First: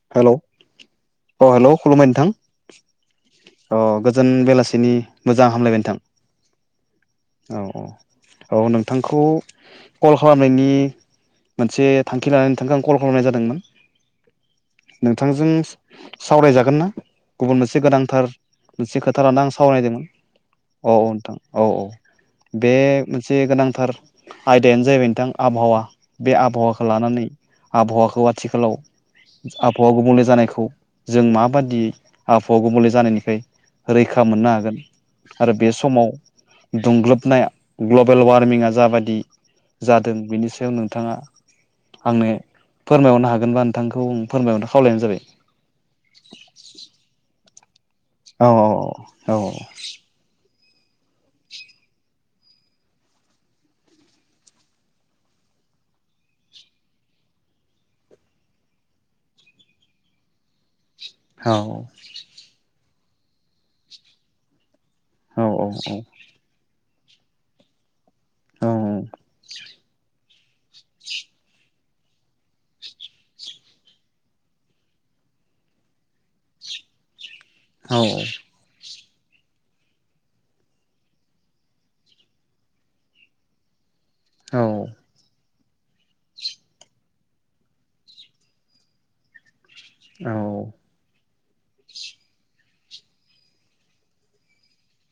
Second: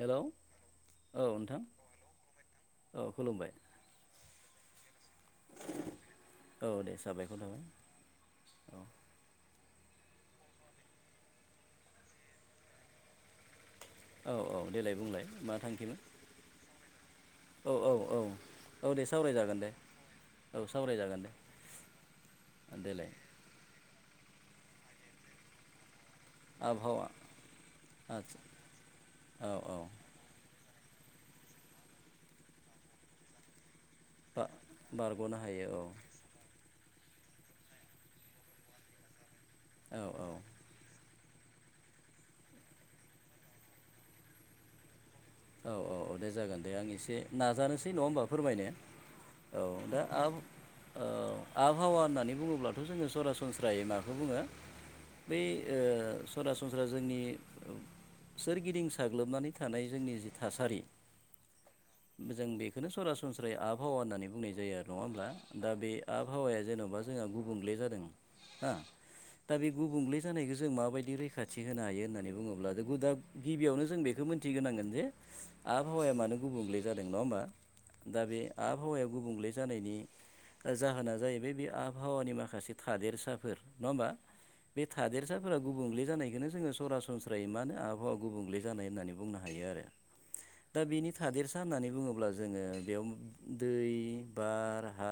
Hello औ अ नोंथां हेलौ खुलुमबाय नोंथां औ खुलुमबाय अ गोजोन बेलासिनि मोजां हामलायबाय औ दे साबायखर थाबाय नोंथां औ औ औ नोंथांखौ कल खालामनायनि मोनसे थांखि लानानै नोंथांखो आं कल खालामनाय जादोंमोन। औ औ देलाय बुंलाय नोंथांजों मा थांखिमोन सावरायजागोन ना गुबुन औ मोनसे औ औ गोनांथार औ मोनसे दे खोथा लाना आं सावरायजागोन दे सावरायदोंमोन औ औ सावरायजागोन दे नोंथां औ औ बे मोनसे देलाय मोनसे गोनांथार आयदायानो जाहैबाय नोंथां आबहावा। बे आबहावाखौ आबहावा लानानै आबहावाखौ आदसा आथिखालाव औ औ आबहावा गुबुंले जानायखौ जों माबादि आबहावा गुबले जानायनिफाय रैखा बा मोननो हागोन बारग'नो आरो हायो बे औ समाव दुंग्लोबनाया ग्लबेल वारमिंआ जाबादि औ जादों औ बेनि सायाव नोंथाङा आंनो फोरमायहरनो हागोनबा नोंथांखौ फोरमायहरनो खावलायनाय जाबाय। औ औ औ दे जागोन दे आं एसे नाजानोसै नङा होमबा औ फोरमायनो औ दा आ औ आबहावा होननानै बुङोब्लाथ' जोंङो सरासनस्रायै माखौ बुङो? बै ओ सरासनस्रा जोंनि सोरगिदिं साग्लोबनानै थानाय जोंनि जि थासारि औ जों बेखौनो सरासनस्रायै आबहावा होननानै बुंनाय जायो आरो नङा होमब्ला औ दा बे आबहावाया जेन'बा जोंहा गुबुंले जादों औ हा दा बे गुबुंले जानायखौ जों माबायदि रैखाथि होनो हायो होननानै बुङोब्ला दा गिबियावनो जों बेखौ मिथिग्रोनांगोन जे आबहावाया मानो गुबुंले जादों नङा होमबा औ दा बे आबहावाया गुबुंले जानायनि ओ जाहोना जाहैबाय बे आबहावानि माखासे थादेरसाफोर नङा होमबा औ बे थादेरसाफोर फोरा गुबुंले जानायखौनो जोंङो सरासनस्रायै मानो आबहावा गुबुंले जानाय होननानै बुंनो हायो आरो औ दा बिनि थादेरसा होननानै बुङोब्ला जोंङो बेयाव दै बार हा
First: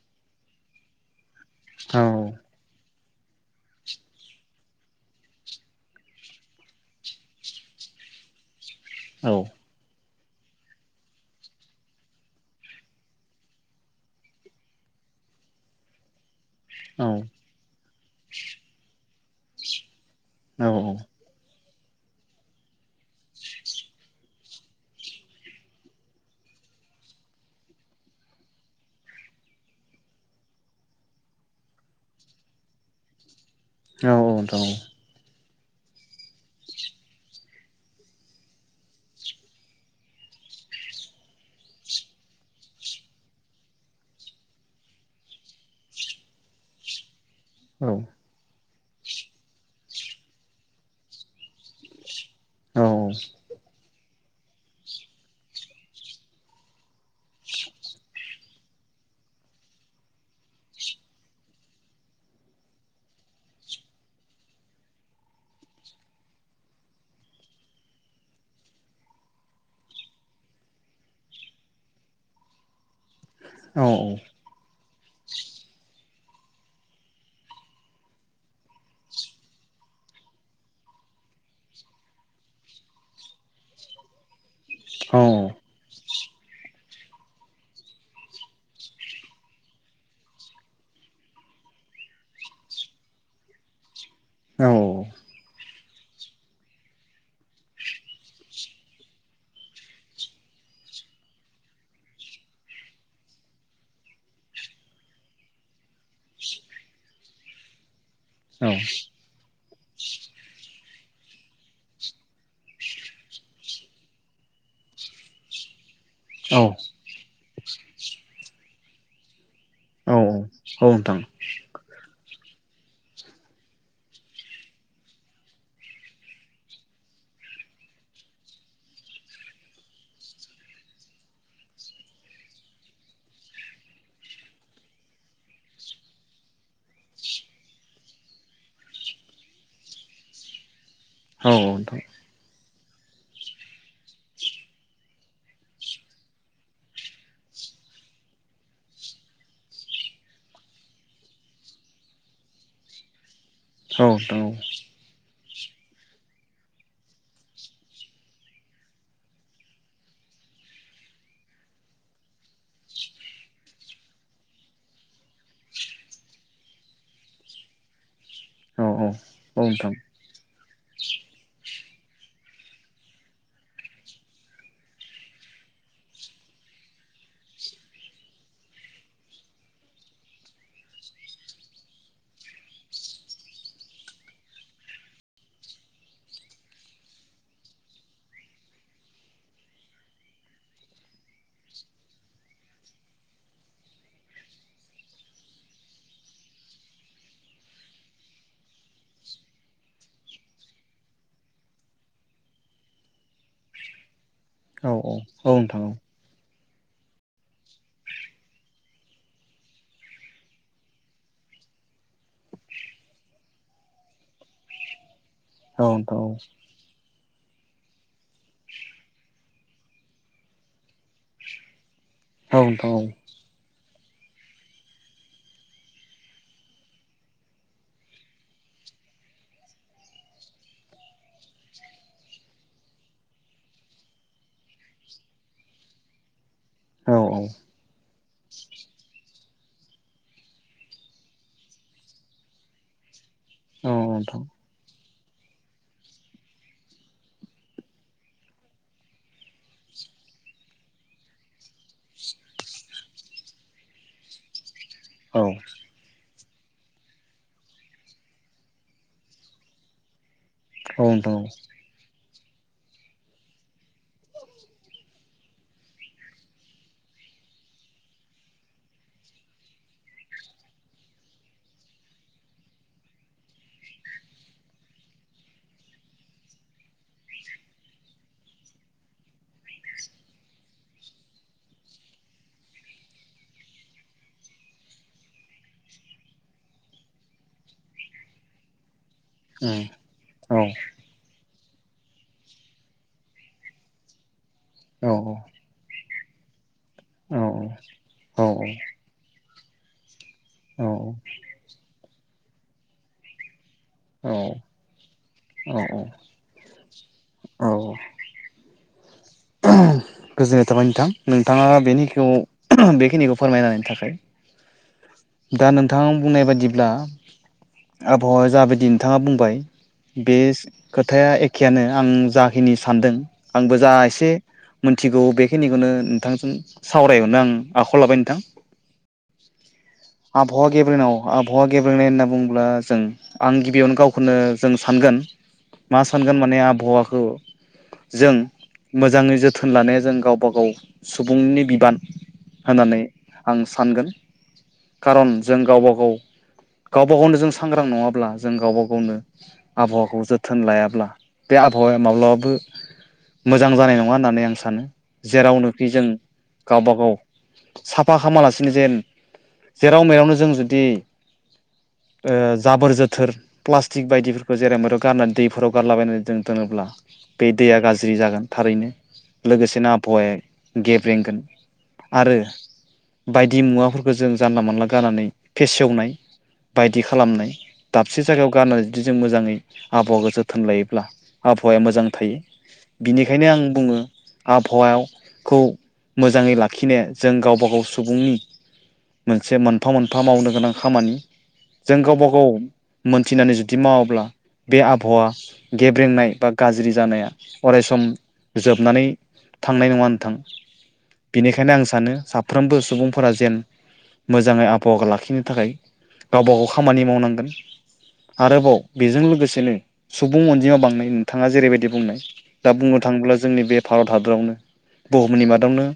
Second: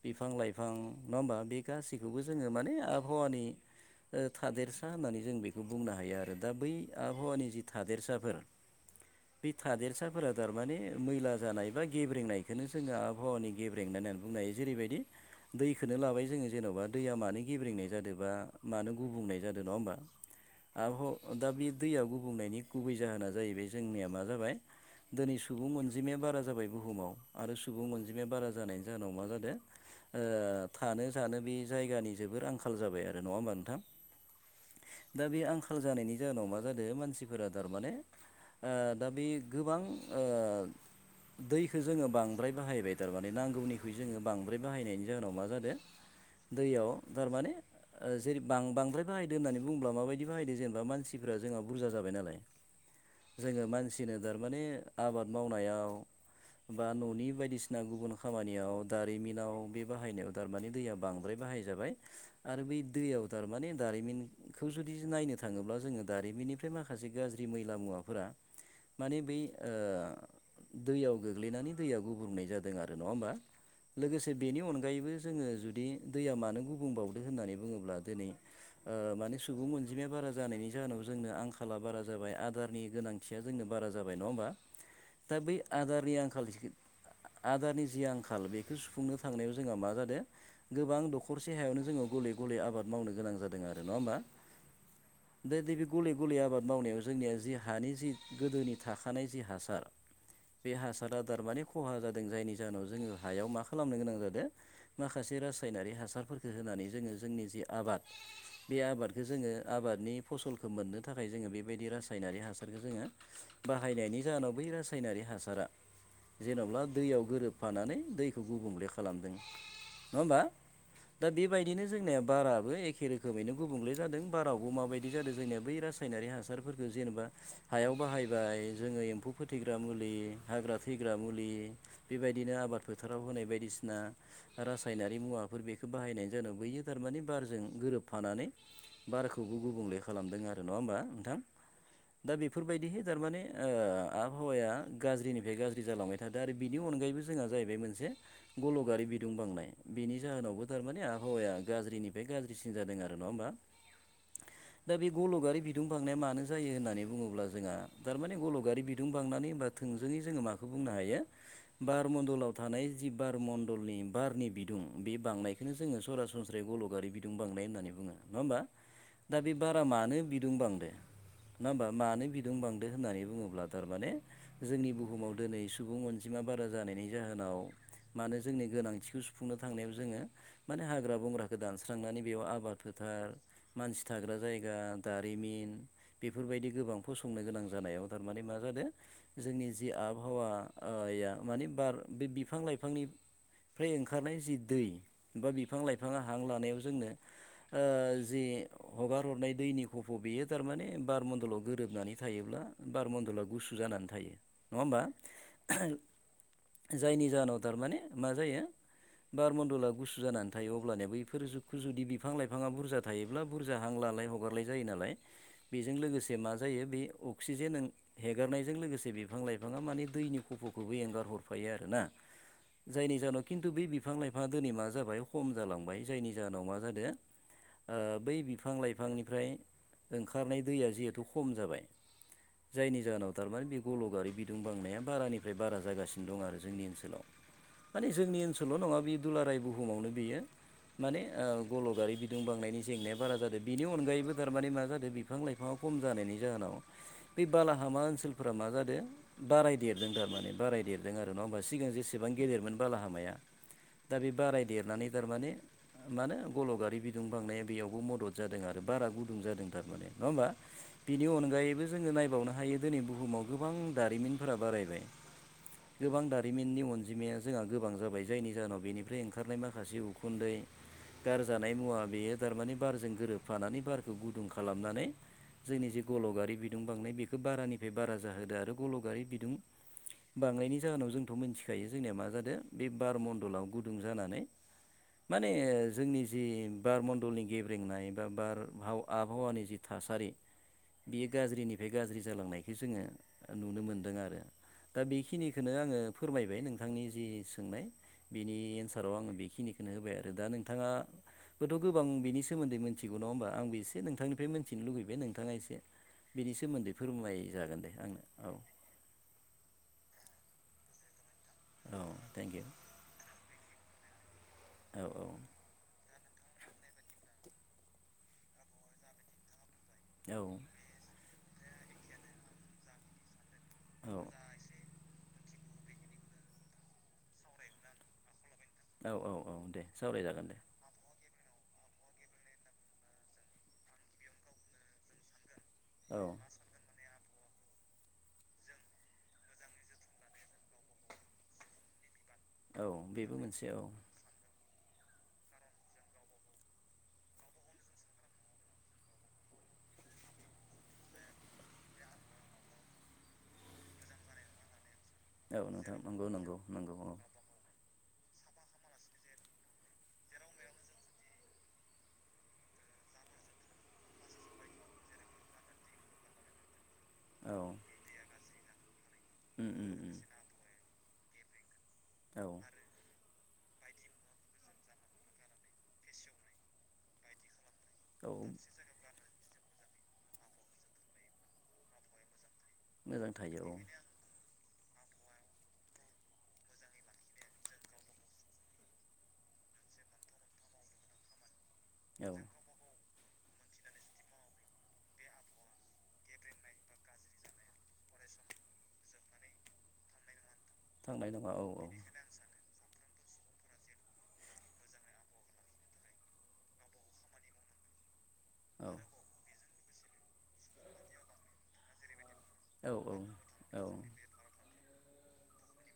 बिफां लाइफां नङा होमबा बे गासैखौबो जोंङो माने आबहावानि ओ थादेरसा होननानै जों बेखौ बुंनो हायो आरो दा बै आबहावानि जि थादेरसाफोर बे थादेरसाफोरा थारमाने मैला जानाय बा गेब्रेंनायखौनो जोंङो आबहावानि गेब्रेंनाय होननानै बुंनाय जेरैबायदि दैखौनो लाबाय जोंङो जेन'बा दैया मानो गेब्रेंनाय जादों बा मानो गुबुंनाय जादों नङा होमबा औ आबह दा बे दैयाव गुबुंनायनि गुबै जाहोना जाहैबाय जोंनिया मा जाबाय दिनै सुबुं अनजिमाया बारा जाबाय बुहुमाव आरो सुबुं अनजिमाया बारा जानायनि जाहोनाव मा जादों ओ थानो जानो बे जायगानि जोबोर आंखाल जाबाय आरो नङा होमबा नोंथां। औ नोंथां औ दा बे आंखाल जानायनि जाहोनाव मा जादों मानसिफोरा थारमाने ओ दा बे गोबां ओ दैखौ जोंङो बांद्राय बाहायबाय थारमाने नांगौनिख्रुइ जोंङो बांद्राय बाहायनायनि जाहोनाव मा जादों दैयाव थारमाने औ ओ जेरै बां बांद्राय बाहायदो होननानै बुङोब्ला माबायदि बाहायदो जेनेबा मानसिफ्रा जोंहा बुरजा जाबाय नालाय औ औ जोंङो मानसिनो थारमाने आबाद मावनायाव बा न'नि बायदिसिना गुबुन खामानियाव दारिमिनाव बे बाहायनायाव थारमानि दैया बां बांद्राय बाहाय जाबाय आरो बै दैयाव थारमाने दारिमिन खौ जुदि नायनो थाङोब्ला जोंङो दारिमिननिफ्राय माखासे गाज्रि मैला मुवा फोरा माने बै दैयाव गोग्लैनानै दैयाव गुब्रुंनाय जादों आरो नङा होमबा लोगोसे औ बेनि अनगायैबो जोंङो जुदि दैया मानो गुबुंबावदो होननानै बुङोब्ला दिनै ओ माने सुबुं अनजिमाया बारा जानायनि जाहोनाव जोंनो आंखाला बारा जाबाय आदारनि गोनांथिया जोंनो बारा जाबाय नङा होमबा औ नोंथां दा बै आदारनि आंखाल आदारनि जि आंखाल बेखौ सुफुंनो थांनायाव जोंहा मा जादों गोबां दखरसे हायावनो जोङो गले गले आबाद मावनो गोनां जादों आरो नङा होमबा औ दा दै बे गले गले आबाद मावनायाव जोंनिया जि हानि जि गोदोनि थाखानाय जि हासार बे हासार आदार माने खहा जादों जायनि जाहोनाव जोङो हायाव मा खालामनो गोनां जादों माखासे रासायनारि हासारफोरखौ होनानै जोङो जोंनि जि आबाद बे आबादखौ जोङो आबादनि फसलखौ मोननो थाखाय जोङो बेबायदि रासायनारि हासार। ओरैनो जोङो बाहायनायनि जाहोनाव बै रासायनारि हासारा औ औ जेन'ब्ला दैयाव गोरोब। फानानै दैखौ गुबुंले खालामदों नडां हामलबा दा बेबादि। बिदिनो जोंनिया बाराबो एखे रोखोमैनो गुबुंले जादों बारावबो माबायदि जादों जोंनिया बै राज। यनारि हासारफोरखौ जेनेबा। हायाव बाहायबाय जोङो एम्फौ फोथैग्रा मुलि हाग्रा थैग्रा मुलि। बेबायदिनो आबाद फोथाराव होनाय बायदिसिना। रासायनारि मुवाफोर बेखौ बाहायनायनि जोहोनाव गबैयो थारमाने बारजों गोरोबफानानै। बाराखौबो गुबुंले खालामदों आरो नङा होमबा नोंथां। अ‌ नोंथां। दा बेफोरबायदिहै थारमाने ओ आबहावाया गाज्रिनिफ्राय गाज्रि जालांबाय थादों। दा आरो बिनि अनगायैबो जोंहा जाहैबाय मोनसे। गल'गारि बिदुं बांनाय बिनि जाहोनावबो थारमाने आबहावाया गाज्रिनिफ्राय गाज्रिसिन जादों आरो नङा होमबा। औ औ। दा बे गल'गारि बिदुं बांनाया मानो जायो होननानै। बुङोब्ला जोंहा थारमाने गल'गारि बिदुं बांनानै होमबा थोंजोङै जोङो माखौ बुंनो हायो। बारमण्डलाव थानाय जि बारमण्डलनि बारनि बिदुं बे बांनायखौ। बेखौनो जो सरासनस्राय गल'गारि बिदुं बांनाय होन्नानै बुङो नङा होमबा। औ औ। दा बे बारा मानो बिदुं बांदों नङा होमबा। मानो बिदुं बांदो होननानै बुङोब्ला थारमाने। जोंनि बुहुमाव दिनै सुबुं अनजिमा बारा जानायनि जाहोनाव। मानो जोंनि गोनांथिखौ सुफुंनो थांनायाव जोङो। माने हाग्रा बंग्राखौ दानस्रांनानै बेयाव आबाद फोथार। मानसि थाग्रा जायगा दारिमिन बेफोरबायदि। गोबां संनो गोनां जानायाव थारमाने मा जादों। जोंनि जि आबहावा ओ माने बार बे बिफां लाइफांनि। फ्राय ओंखारनाय जि दै बा बिफां लाइफाङा हां लानायाव जोंनो। हगार हरनाय दैनि खफ' बेयो थारमाने बारमन्दलाव गोरोबनानै थायोब्ला बार मन्दला गुसु जानानै थायो नङा होमबा। औ नोंथां जायनि जाहोनाव थारमाने मा जायो। बार मन्डला गुसु जानानै थायो अब्लानो बैफोर जुगखौ जुदि बिफां लाइफाङा बुरजा। थायोब्ला बुरजा हां लालाय हगारलाय जायो नालाय औ औ नोंथां औ नोंथां औ बेजों नोंथां लोगोसे। बे औ मा जायो बे अक्सिजेन ओं। हेगारनायजों लोगोसे बिफां लाइफाङा माने दैनि खफ'खौबो एंगार हरफायो आरोना। औ नोंथां औ जायनि जाहोनाव खिन्थु बे बिफां लाइफाङा दिनै मा जाबाय हम जालांबाय जायनि जाहोनाव मा जादों। ओ बै बिफां लाइफांनिफ्राय ओंखारनाय दैया जिहेथु खम जाबाय। जायनि जाहोनाव थारमाने बे गल'गारि बिदुं बांनाया बारानिफ्राय बारा जागासिनो दं आरो जोंनि औ ओनसोलाव। माने जोंनि ओनसोल' नङा बे दुलाराय बुहुमावनो बियो। मानेह गल' गारि बिदुं बांनायनि जेंनाया बारा जादों। बिनि औ अनगायैबो नोंथां थारमाने मा जादों बिफां लाइफाङा खम जानायनि जाहोनाव। बे बालाहामा ओनसोलफोरा मा जादों। बाराय देरदों थारमाने बारायदेरदों आरो नङा होमबा सिगां जेसेबां गेदेरमोन बालाहामाया। दा बे बाराय देरनानै औ थारमाने। मानो गल'गारि बिदुं बांनाया बेयावबो मदद जादों आरो बारा गुदुं जादों थारमाने नङा होमबा। औ बिनि नोंथां अनगायैबो जोङो नायबावनो हायो दिनै बुहुमाव गोबां दारिमिनफोरा बारायबाय। गोबां दारिमिननि अनजिमाया जोंहा गोबां जाबाय जायनि जाहोनाव बेनिफ्राय ओंखारनाय माखासे उखुन्दै। गारजानाय मुवा बेयो थारमाने बारजों गोरोबफानानै बारखौ गुदुं खालामनानै। जोंनि जे गल गारि बिदुं बांनाय बेखौ बारानिफ्राय बारा जाहोदो आरो गलगारि बिदुं बांनायनि जाहोनाव जोंथ' मिथिखायो जोंनिया मा जादों बे बार मणडलाव गुदुं जानानै माने जोंनि जि बार मण्डलनि गेब्रेंनाय बा बार हाव आबहावानि औ जि थासारि औ बेयो गाज्रिनिफ्राय गाज्रि जालांनायखौ जोङो नुनो मोनदों आरो दा औ बेखिनिखौनो आङो फोरमायबाय नोंथांनि जि औ सोंनाय बिनि एन्साराव आङो बेखिनिखौनो होबाय आरो दा नोंथाङा बेथ' गोबां बिनि सोमोन्दै मिथिगौ नङ होनबा आं एसे औ नोंथांनिफ्राय मिन्थिनो लुुबैबाय नों नोंथाङा एसे औ बिनि सोमोन्दै फोरमायाय जागोन दे औ आंनो औ गोजोननाय थाबाय नोंथां नोंथाङा औ बेखौ थेंक इउ बेखिनिखौ फोरमायनायनि थाखाय औ दा नों नोंथां बुंनाय बदिब्ला आबहावाया जाबायदि नोंथाङा बुंबाय बे औ खोथाया एखेयानो आं जाखिनि सानदों आंबो जा औ एसे मोनथिगौ बेखिनिखौनो नोंथांजों सावरायहरनो आं आखायाव लाबाय नोंथां औ औ औ दे सावरायजागोन दे आबहावा गेब्रेेनाव आबहावा गेब्रेनाय होनना बुङोब्ला जों आं गिबियावनो गावखौनो जों सानगोन मा औ सानगोन माने आबहावाखौ जों मोजाङै जोथोन जोथोन लानाया जों गावबा गाव सुबुंनि बिबान औ होननानै बेबो आं मोनसे औ सानगोन खारन जों गावबा गाव गावबा गावनो जों सांग्रां नङाब्ला जों गावबा गावनो आबहावाखौ जोथोन लायाब्ला बे आबहावाया माब्लाबाबो मोजां जानाय नङा होननानै आं सानो औ जेरावनोखि नोंथां जों नंगौ नंगौ नंगौ गावबा औ गाव साफा खालामालासिनो जेन जेराव मेरावनो जों जुदि ओ जाबोर जोथोर प्लास्टिक बायदिफोरखौ जेरै म गारनानै दैफोराव गारलाबायनानै जों दोनोब्ला बे औ दैया गाज्रि जागोन थारैनो उम लोगोसेनो उम उम आबहावाया गेब्रेंगोन आरो औ बायदि मुवाफोरखौ जों जानला मोनानला गनानै फेसेवनाय बायदि खालामनाय दाबसे औ जायगायाव गारनानै जुदि जों मोजाङै आबहावाखौ जोथोन लायोब्ला आबहावाया मोजां थायो मोजां बिनिखायनो थायो आं औ बुङो आबहावाखौ मोजाङै लाखिनो जों गावबा गाव सुबुंनि मोनसे मोनफा मोनफा मावनो गोनां खामानि जों गावबा औ गाव मोनथिनानै जुदि मावाब्ला बे आबहावा गेब्रेंनाय बा गाज्रि जानाया अरायस जोबनानै थांनाय नङा नोंथां थांनाय नङा औ बेनिखायनो आं सानो साफ्रोमबो सुबुंफोरा जेन मोजाङै आबहावा लाखिनो थाखाय गावबा गाव खामानि मावनांगोन आरोबाव औ बेजों लोगोसेनो सुबुं अनजिमायाव बांनाय नोंथाङा जेरैबायदि बुंनाय दा औ बुंनो औ थाङोब्ला जोंनि औ बे भारत हादरावनो बुहुमनि मादावनो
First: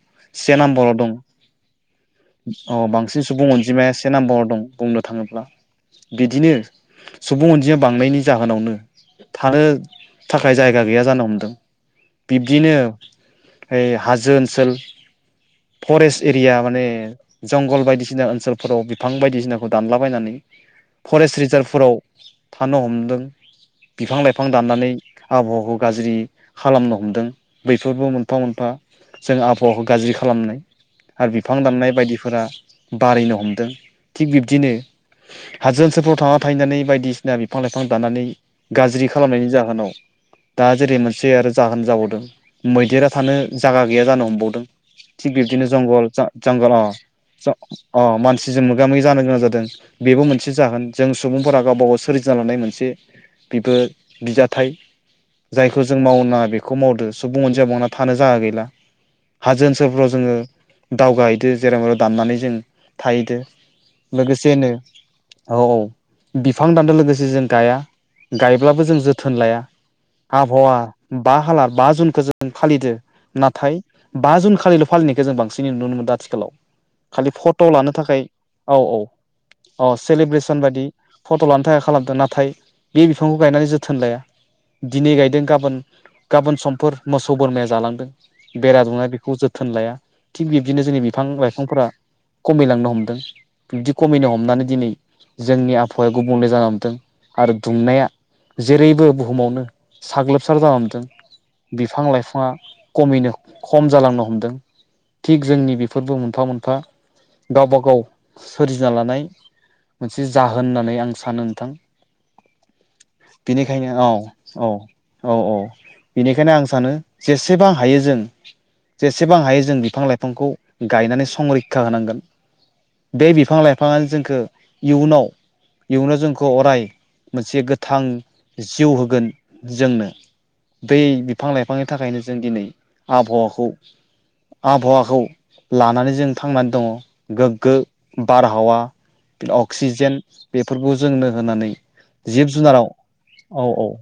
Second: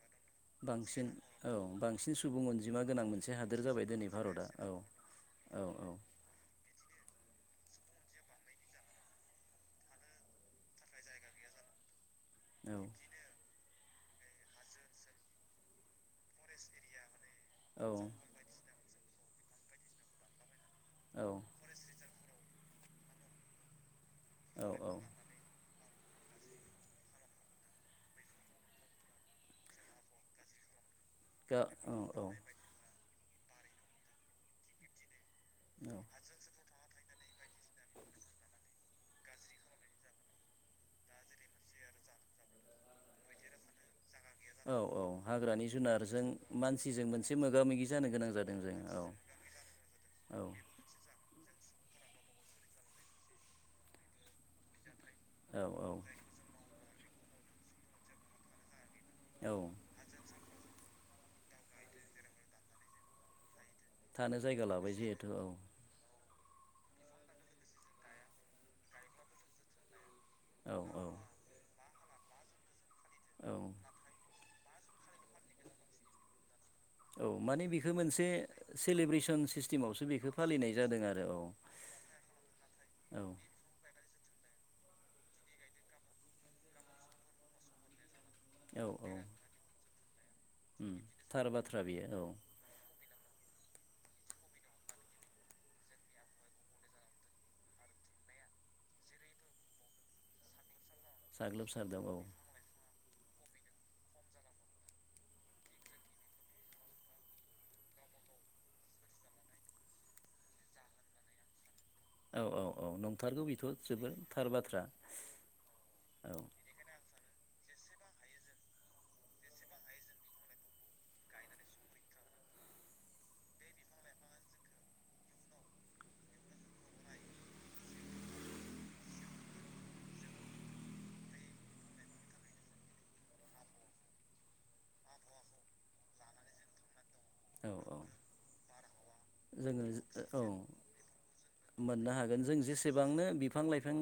से नाम्बाराव बांसिन दं औ बांसिन सुबुं अनजिमा औ गोनां बांसिन मोनसे सुबुं हादोर जाबाय अनजिमाया से दिनै नाम्बाराव भारतआ दं औ बुंनो थाङोब्ला औ औ बिदिनो सुबुं अनजिमाया बांनायनि जाहोनावनो थानो थाखाय जायगा गैया जानो हमदों औ बिब्दिनो ओइ हाजो ओनसोल फरेस्ट एरिया माने जंगल औ बायदिसिना ओनसोल फोराव बिफां बायदिसिनाखौ दानलाबायनानै औ फरेस्ट रिजार्भ फोराव थानो हमदों बिफां लाइफां औ औ दाननानै आबहावाखौ गाज्रि खालामनो हमदों बैफोरबो मोनफा मोनफा जों आबहावाखौ गाज्रि खालामनाय आरो बिफां गा दानाय औ औ बायदिफोरा बारायनो हमदों थिग बिब्दिनो हाजो औ ओनसोलफ्राव थाङा थाहैनानै बायदिसिना बिफां लाइफां दानानै गाज्रि खालामनायनि जाहोनाव दा जेरै मोनसे आरो जागोन जाबावदों मैदेरा थानो जायगा गैया जानोहम बावदों औ औ थिग हाग्रानि बिबदिनो जंगल जुनारजों जंगल मानसिजों मोनसे ज मोगा मोगि जानो गोनां जादों मानसिजों जों मोगा मोगि औ जानो गोनां जादों। बेबो औ मोनसे जाहोन। जों सुबुंफोरा गावबाागाव सोरजि जालानाय मोनसे बेबो बिजाथाइ। औ जायखौ जों मावनो नाङा बेखौ मावदो सुबुं अनजिमा बांना थानो जायगा गैला। औ हाजो ओनसोलफ्राव जोङो दावगाहैदो जेराव मेराव दानानै जों थाहैदो। थानो जायगा लोगोसेनो लाबाय जिहेथु औ औ बिफां दानदों लोगोसे जों गाया गायब्लाबो जों जोथोन लाया। आबहावा औ बा हालार बा जुनखौ जों फालिदो औ नाथाय बा जुन खालिल' फालिनायखौ जों बांसिन नुनो मोनदों आथिखालाव औ खालि फट' माने बेखौ लानो थाखाय मोनसे औ औ सेलेब्रेसन औ सिस्टेमावसो बेखौ सेलेब्रेसन फालिनाय बायदि जादों आरो फट' लानो औ थाखाय खालामदों नाथाय बे बिफांखौ औ गायनानै जोथोन लाया। दिनै गायदों गाबोन गाबोन समफोर मोसौ बोरमाया जालांदों। बेरा औ दुमा औ बेखौ जोथोन लाया थिग बिब्दिनो उम जोंनि बिफां थार बाथ्रा लाइफांफोरा बेयो औ खमायलांनो हमदों। बिबदि खमिनो हमनानै दिनै जोंनि आबहावाया गुबुंले जाल हमदों आरो दुंनाया जेरैबो बुहुमावनो साग्लोबसार जालांदों। साग्लोबसारदों बिफां औ लाइफाङा खमिनो खम जालांनो हमदों। थिग जोंनि बेफोरबो मोनफा मोनफा गावबा गाव सोरजिना लानाय। मोनसे जाहोन होननानै आं सानो नोंथां। औ औ औ नंथारगौ बेथ' बेनिखायनो औ जोबोर थार औ बाथ्रा औ औ औ बेनिखायनो आं सानो जेसेबां हायो जों जेसेबां हायो जों बिफां लाइफांखौ। गायनानै संरैखा होनांगोन बे बिफां लाइफाङानो जोंखौ इयुनाव इयावनो जोंखौ अराय मोनसे गोथां जिउ होगोन जोंनो। दै बिफां लाइफांनि थाखायनो जों दिनै आबहावाखौ आबहावाखौ लानानै जों थांनानै दङ। औ गोग्गो औ बारहावा जोङो अक्सिजेन औ बेफोरखौ जोंनो होनानै मोननो हागोन जों जिब जुनाराव जेसेबांनो बिफां औ औ लाइफां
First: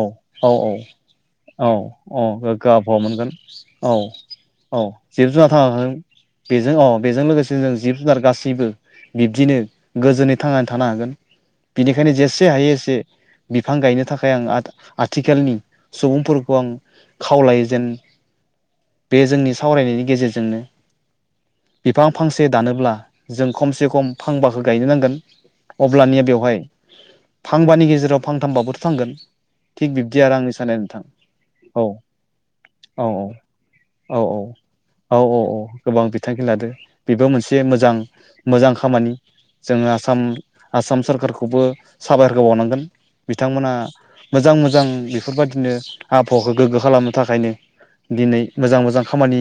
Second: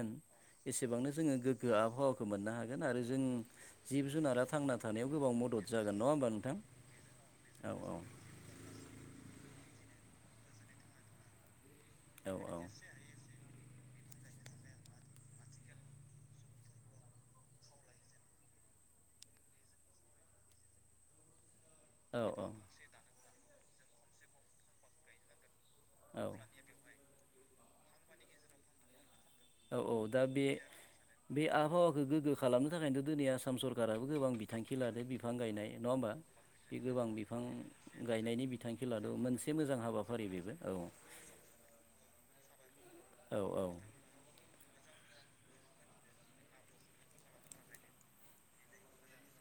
औ औ औ एसेबांनो जोङो औ गोग्गो आबहावाखौ औ मोननो गोग्गो हागोन आबहावा आरो जों मोनगोन औ जिब जुनारा थांना औ थानायाव जिब गोबां जुुनार मदद थांना थानो। जागोन नङा होमबा नोंथां बेजों औ बेजों लोगोसे औ जों जिब जुनार गासैबो बिब्दिनो गोजोनै थांनानै थानो हागोन बिनिखायनो औ जेसे हायो एसे बिफां गायनो थाखाय आं आथिखालनि सुबुंफोरखौ आं खावलायो जेन बे जोंनि सावरायनायनि गेजेरजोंनो। बिफां औ फांसे दानोब्ला जों खमसे खम फांबाखो गायनो नांगोन औ अब्लानिया बेवहाय फांबानि गेजेराव फांथामबाबोथ' थांगोन। औ थिग औ बिब्दि दा आरो बे आंनि साननाया नोंथां बे औ आबहावाखौ गोगो खालामनो थाखायथ' दिनै आसाम सरकाराबो औ गोबां औ बिथांखि लादों औ बिफां औ औ गायनाय नङा गोबां होमबा। बिथांखि लादो गोबां बेबो बिफां मोनसे मोजां गायनायनि मोजां बिथांखि खामानि लादों मोनसे मोजां हाबाफारि बेबो औ खौबो साबायखर होबावनांगोन औ औ बिथांमोना मोजां मोजां बेफोरबायादिनो। आबहावाखौ गोग्गो खालामनो थाखायनो। दिनै मोजां मोजां खामानि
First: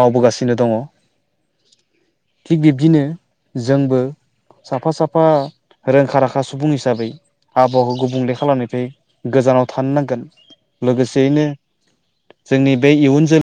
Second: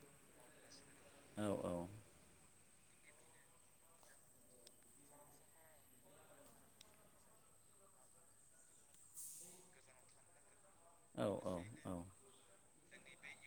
मावबोगासिनो दङ। औ औ थिग बिब्दिनो जोंबो साफा साफा रोंखा राखा सुबुं हिसाबै आबहावाखौ गुबुंले खालामनायखौ। बे गोजानाव थानो नांगोन औ लोगोसेयैनो औ औ जोंनि बे इयुन जोलै